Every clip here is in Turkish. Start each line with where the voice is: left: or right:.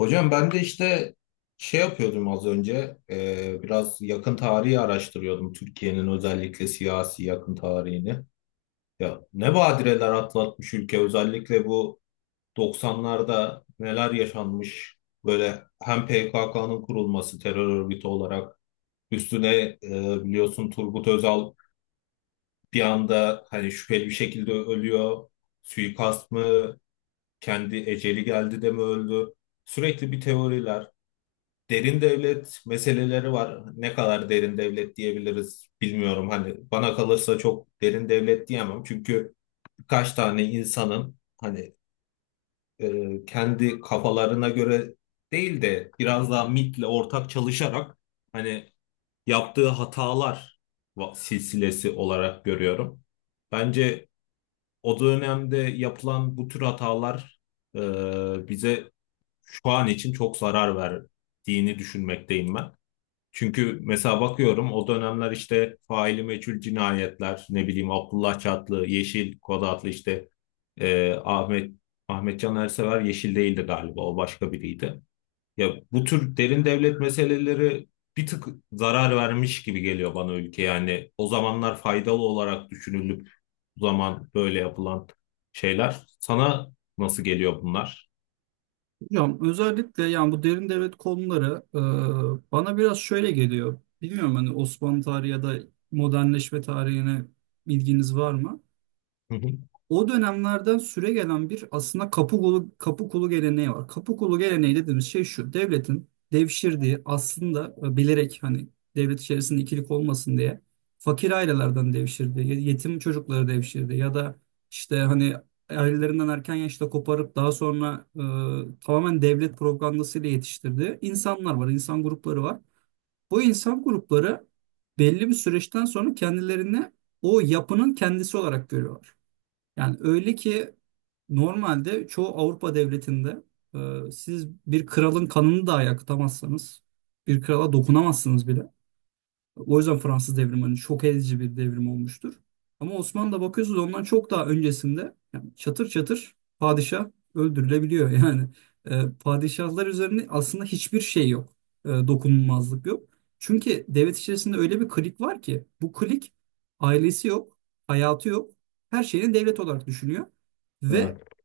left: Hocam ben de işte şey yapıyordum az önce biraz yakın tarihi araştırıyordum Türkiye'nin özellikle siyasi yakın tarihini. Ya ne badireler atlatmış ülke, özellikle bu 90'larda neler yaşanmış, böyle hem PKK'nın kurulması terör örgütü olarak üstüne biliyorsun Turgut Özal bir anda hani şüpheli bir şekilde ölüyor. Suikast mı, kendi eceli geldi de mi öldü? Sürekli bir teoriler. Derin devlet meseleleri var. Ne kadar derin devlet diyebiliriz bilmiyorum. Hani bana kalırsa çok derin devlet diyemem. Çünkü birkaç tane insanın hani kendi kafalarına göre değil de biraz daha MIT'le ortak çalışarak hani yaptığı hatalar silsilesi olarak görüyorum. Bence o dönemde yapılan bu tür hatalar e, bize şu an için çok zarar verdiğini düşünmekteyim ben. Çünkü mesela bakıyorum o dönemler işte faili meçhul cinayetler, ne bileyim Abdullah Çatlı, Yeşil Kod adlı işte e, Ahmet Ahmet Can Ersever. Yeşil değildi galiba, o başka biriydi. Ya bu tür derin devlet meseleleri bir tık zarar vermiş gibi geliyor bana ülke, yani o zamanlar faydalı olarak düşünülüp bu zaman böyle yapılan şeyler sana nasıl geliyor bunlar?
right: Hocam özellikle yani bu derin devlet konuları bana biraz şöyle geliyor. Bilmiyorum hani Osmanlı tarihi ya da modernleşme tarihine bilginiz var mı?
left: Hı hı.
right: O dönemlerden süre gelen bir aslında kapı kulu geleneği var. Kapı kulu geleneği dediğimiz şey şu. Devletin devşirdiği aslında bilerek hani devlet içerisinde ikilik olmasın diye fakir ailelerden devşirdiği, yetim çocukları devşirdiği ya da işte hani ailelerinden erken yaşta koparıp daha sonra tamamen devlet propagandasıyla yetiştirdiği insanlar var, insan grupları var. Bu insan grupları belli bir süreçten sonra kendilerini o yapının kendisi olarak görüyorlar. Yani öyle ki normalde çoğu Avrupa devletinde siz bir kralın kanını dahi akıtamazsanız, bir krala dokunamazsınız bile. O yüzden Fransız devrimi hani şok edici bir devrim olmuştur. Ama Osmanlı'da bakıyorsunuz ondan çok daha öncesinde yani çatır çatır padişah öldürülebiliyor. Yani padişahlar üzerinde aslında hiçbir şey yok. Dokunulmazlık yok. Çünkü devlet içerisinde öyle bir klik var ki bu klik ailesi yok, hayatı yok. Her şeyini devlet olarak düşünüyor. Ve
left: Evet.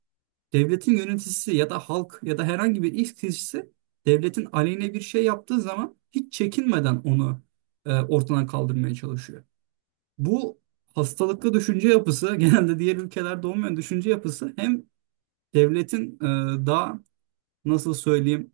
right: devletin yöneticisi ya da halk ya da herhangi bir ilk kişisi devletin aleyhine bir şey yaptığı zaman hiç çekinmeden onu ortadan kaldırmaya çalışıyor. Bu hastalıklı düşünce yapısı genelde diğer ülkelerde olmayan düşünce yapısı hem devletin daha nasıl söyleyeyim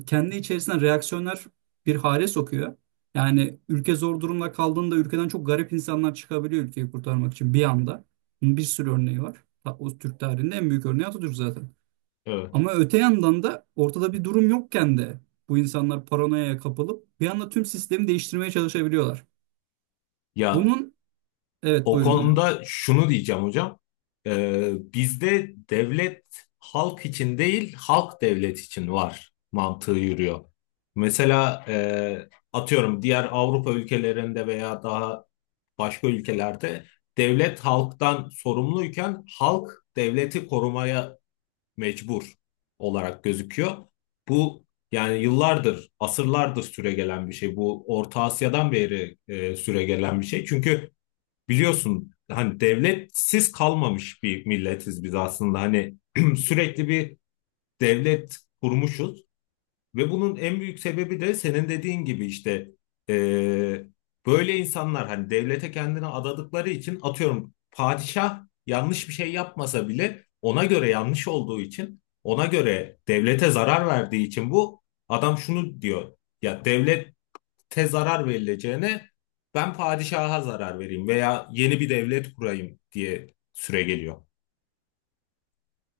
right: kendi içerisinden reaksiyonlar bir hale sokuyor. Yani ülke zor durumda kaldığında ülkeden çok garip insanlar çıkabiliyor ülkeyi kurtarmak için bir anda. Bunun bir sürü örneği var. O Türk tarihinde en büyük örneği Atatürk zaten.
left: Evet.
right: Ama öte yandan da ortada bir durum yokken de bu insanlar paranoyaya kapılıp bir anda tüm sistemi değiştirmeye çalışabiliyorlar.
left: Ya
right: Bunun evet
left: O
right: buyurun hocam.
left: konuda şunu diyeceğim hocam. Bizde devlet halk için değil, halk devlet için var mantığı yürüyor. Mesela atıyorum diğer Avrupa ülkelerinde veya daha başka ülkelerde devlet halktan sorumluyken halk devleti korumaya mecbur olarak gözüküyor. Bu yani yıllardır, asırlardır süregelen bir şey. Bu Orta Asya'dan beri süregelen bir şey. Çünkü biliyorsun hani devletsiz kalmamış bir milletiz biz aslında. Hani sürekli bir devlet kurmuşuz ve bunun en büyük sebebi de senin dediğin gibi işte e, böyle insanlar hani devlete kendini adadıkları için, atıyorum padişah yanlış bir şey yapmasa bile ona göre yanlış olduğu için, ona göre devlete zarar verdiği için bu adam şunu diyor: ya devlet te zarar verileceğine ben padişaha zarar vereyim veya yeni bir devlet kurayım, diye süre geliyor.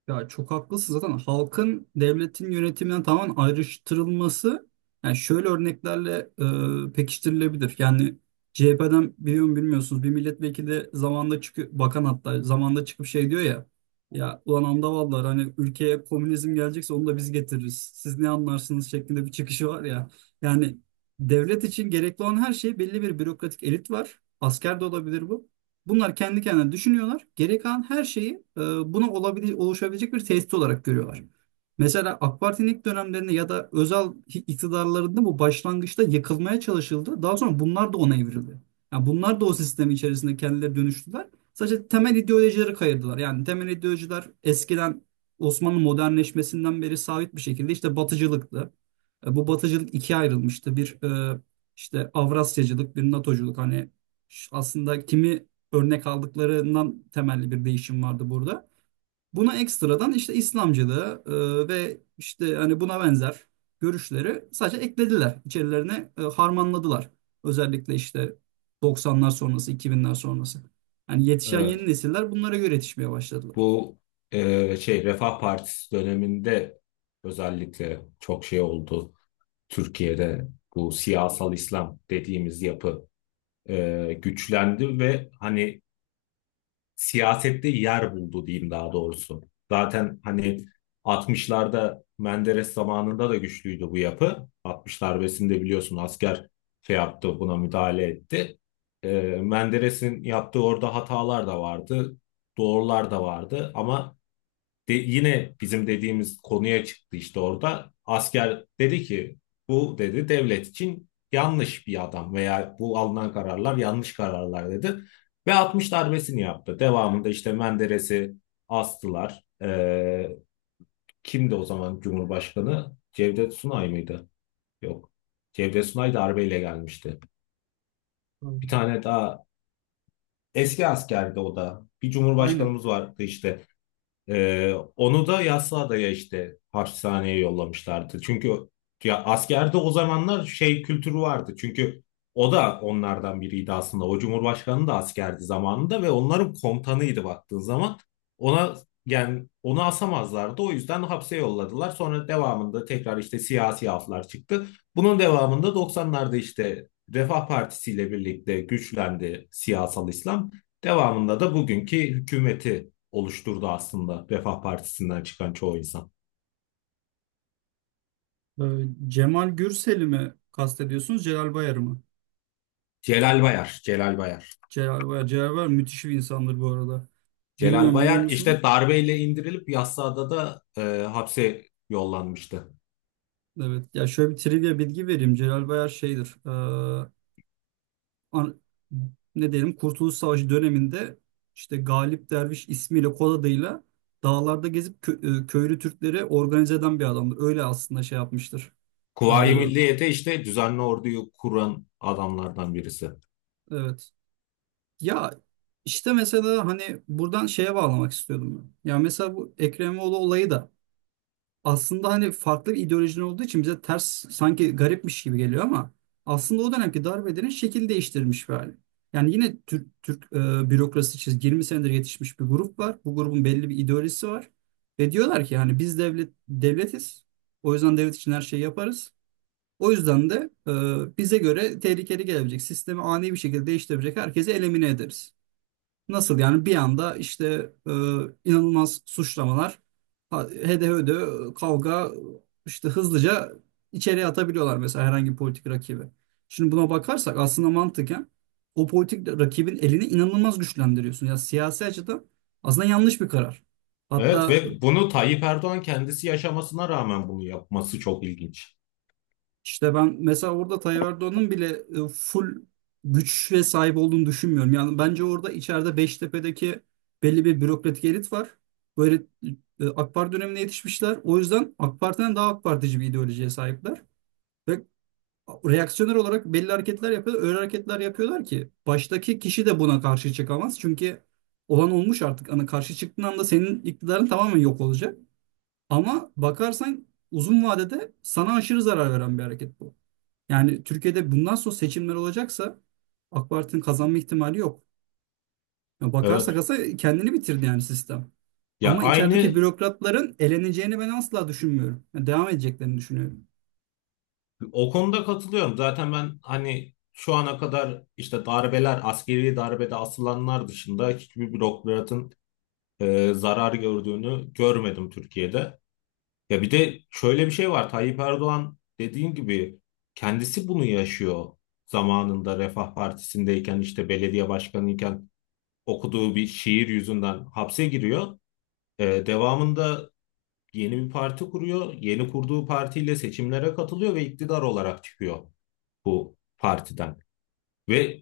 right: Ya çok haklısın zaten halkın devletin yönetiminden tamamen ayrıştırılması yani şöyle örneklerle pekiştirilebilir. Yani CHP'den biliyor mu bilmiyorsunuz bir milletvekili de zamanında çıkıyor bakan hatta zamanında çıkıp şey diyor ya ya ulan andavallar hani ülkeye komünizm gelecekse onu da biz getiririz. Siz ne anlarsınız şeklinde bir çıkışı var ya. Yani devlet için gerekli olan her şey belli bir bürokratik elit var. Asker de olabilir bu. Bunlar kendi kendine düşünüyorlar. Geri kalan her şeyi buna oluşabilecek bir tehdit olarak görüyorlar. Mesela AK Parti'nin ilk dönemlerinde ya da özel iktidarlarında bu başlangıçta yıkılmaya çalışıldı. Daha sonra bunlar da ona evrildi. Yani bunlar da o sistemin içerisinde kendileri dönüştüler. Sadece temel ideolojileri kayırdılar. Yani temel ideolojiler eskiden Osmanlı modernleşmesinden beri sabit bir şekilde işte batıcılıktı. E, bu batıcılık ikiye ayrılmıştı. Bir e, işte Avrasyacılık, bir NATOculuk. Hani aslında kimi örnek aldıklarından temelli bir değişim vardı burada. Buna ekstradan işte İslamcılığı ve işte hani buna benzer görüşleri sadece eklediler. İçerilerine harmanladılar. Özellikle işte 90'lar sonrası, 2000'ler sonrası. Yani yetişen yeni
left: Evet,
right: nesiller bunlara göre yetişmeye başladılar.
left: bu şey Refah Partisi döneminde özellikle çok şey oldu. Türkiye'de bu siyasal İslam dediğimiz yapı güçlendi ve hani siyasette yer buldu, diyeyim daha doğrusu. Zaten hani 60'larda Menderes zamanında da güçlüydü bu yapı. 60 darbesinde biliyorsun asker şey yaptı, buna müdahale etti. Menderes'in yaptığı orada hatalar da vardı, doğrular da vardı, ama yine bizim dediğimiz konuya çıktı işte orada. Asker dedi ki bu dedi devlet için yanlış bir adam veya bu alınan kararlar yanlış kararlar dedi. Ve 60 darbesini yaptı. Devamında işte Menderes'i astılar. Kimdi o zaman Cumhurbaşkanı? Cevdet Sunay mıydı? Yok. Cevdet Sunay darbeyle gelmişti.
right: Hmm.
left: Bir tane daha eski askerdi o da. Bir
right: Aynen.
left: cumhurbaşkanımız vardı işte. Onu da Yassıada'ya işte hapishaneye yollamışlardı. Çünkü ya askerde o zamanlar şey kültürü vardı. Çünkü o da onlardan biriydi aslında. O cumhurbaşkanı da askerdi zamanında ve onların komutanıydı baktığın zaman. Ona yani onu asamazlardı. O yüzden hapse yolladılar. Sonra devamında tekrar işte siyasi aflar çıktı. Bunun devamında 90'larda işte Refah Partisi ile birlikte güçlendi siyasal İslam. Devamında da bugünkü hükümeti oluşturdu aslında Refah Partisi'nden çıkan çoğu insan.
right: Ee, Cemal Gürsel'i mi kastediyorsunuz, Celal Bayar'ı mı?
left: Celal Bayar, Celal Bayar.
right: Celal Bayar, Celal Bayar müthiş bir insandır bu arada.
left: Celal
right: Bilmiyorum biliyor
left: Bayar işte
right: musunuz?
left: darbeyle indirilip Yassıada da hapse yollanmıştı.
right: Evet. Ya şöyle bir trivia bilgi vereyim. Celal Bayar şeydir. An- ne diyelim Kurtuluş Savaşı döneminde işte Galip Derviş ismiyle kod adıyla dağlarda gezip köylü Türkleri organize eden bir adamdır. Öyle aslında şey yapmıştır. E,
left: Kuvayi Milliye'de işte düzenli orduyu kuran adamlardan birisi.
right: evet. Ya işte mesela hani buradan şeye bağlamak istiyordum ben. Ya mesela bu Ekrem İmamoğlu olayı da aslında hani farklı bir ideolojinin olduğu için bize ters sanki garipmiş gibi geliyor ama aslında o dönemki darbedenin şekil değiştirmiş bir hali. Yani yine Türk bürokrasi çizgi 20 senedir yetişmiş bir grup var. Bu grubun belli bir ideolojisi var. Ve diyorlar ki hani biz devlet devletiz. O yüzden devlet için her şeyi yaparız. O yüzden de bize göre tehlikeli gelebilecek, sistemi ani bir şekilde değiştirebilecek herkesi elimine ederiz. Nasıl yani bir anda işte e, inanılmaz suçlamalar, hede hede kavga işte hızlıca içeriye atabiliyorlar mesela herhangi bir politik rakibi. Şimdi buna bakarsak aslında mantıken o politik rakibin elini inanılmaz güçlendiriyorsun. Ya siyasi açıdan aslında yanlış bir karar.
left: Evet,
right: Hatta
left: ve bunu Tayyip Erdoğan kendisi yaşamasına rağmen bunu yapması çok ilginç.
right: İşte ben mesela orada Tayyip Erdoğan'ın bile full güç ve sahip olduğunu düşünmüyorum. Yani bence orada içeride Beştepe'deki belli bir bürokratik elit var. Böyle AK Parti dönemine yetişmişler. O yüzden AK Parti'den daha AK Partici bir ideolojiye sahipler. Ve reaksiyoner olarak belli hareketler yapıyorlar. Öyle hareketler yapıyorlar ki baştaki kişi de buna karşı çıkamaz. Çünkü olan olmuş artık. Hani karşı çıktığın anda senin iktidarın tamamen yok olacak. Ama bakarsan uzun vadede sana aşırı zarar veren bir hareket bu. Yani Türkiye'de bundan sonra seçimler olacaksa AK Parti'nin kazanma ihtimali yok. Ya
left: Evet.
right: bakarsak aslında kendini bitirdi yani sistem.
left: Ya
right: Ama içerideki
left: aynı
right: bürokratların eleneceğini ben asla düşünmüyorum. Yani devam edeceklerini düşünüyorum.
left: o konuda katılıyorum. Zaten ben hani şu ana kadar işte darbeler, askeri darbede asılanlar dışında hiçbir bürokratın zarar gördüğünü görmedim Türkiye'de. Ya bir de şöyle bir şey var. Tayyip Erdoğan dediğin gibi kendisi bunu yaşıyor. Zamanında Refah Partisi'ndeyken işte belediye başkanıyken okuduğu bir şiir yüzünden hapse giriyor. Devamında yeni bir parti kuruyor. Yeni kurduğu partiyle seçimlere katılıyor ve iktidar olarak çıkıyor bu partiden. Ve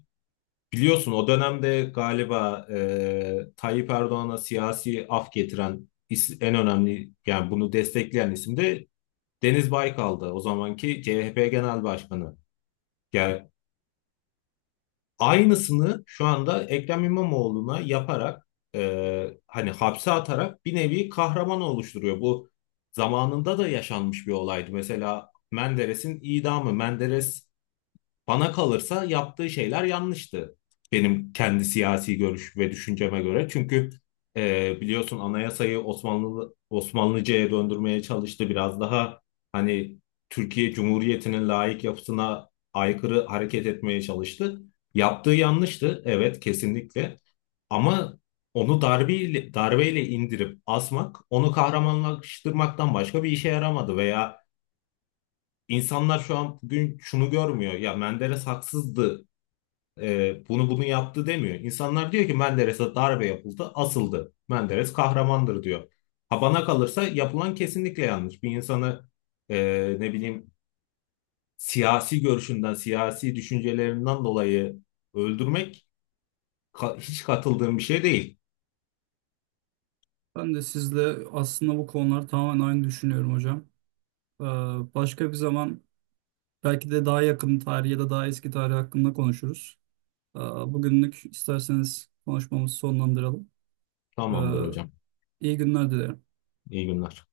left: biliyorsun o dönemde galiba Tayyip Erdoğan'a siyasi af getiren en önemli, yani bunu destekleyen isim de Deniz Baykal'dı, o zamanki CHP Genel Başkanı. Yani aynısını şu anda Ekrem İmamoğlu'na yaparak hani hapse atarak bir nevi kahraman oluşturuyor. Bu zamanında da yaşanmış bir olaydı. Mesela Menderes'in idamı. Menderes, bana kalırsa yaptığı şeyler yanlıştı. Benim kendi siyasi görüş ve düşünceme göre. Çünkü biliyorsun anayasayı Osmanlı Osmanlıca'ya döndürmeye çalıştı. Biraz daha hani Türkiye Cumhuriyeti'nin laik yapısına aykırı hareket etmeye çalıştı. Yaptığı yanlıştı, evet kesinlikle. Ama onu darbeyle, darbeyle indirip asmak, onu kahramanlaştırmaktan başka bir işe yaramadı. Veya İnsanlar şu an bugün şunu görmüyor. Ya Menderes haksızdı, bunu yaptı, demiyor. İnsanlar diyor ki Menderes'e darbe yapıldı, asıldı. Menderes kahramandır, diyor. Ha bana kalırsa yapılan kesinlikle yanlış. Bir insanı ne bileyim siyasi görüşünden, siyasi düşüncelerinden dolayı öldürmek hiç katıldığım bir şey değil.
right: Ben de sizle aslında bu konular tamamen aynı düşünüyorum hocam. Ee, başka bir zaman belki de daha yakın tarih ya da daha eski tarih hakkında konuşuruz. Bugünlük isterseniz konuşmamızı sonlandıralım. Ee,
left: Tamamdır hocam.
right: iyi günler dilerim.
left: İyi günler.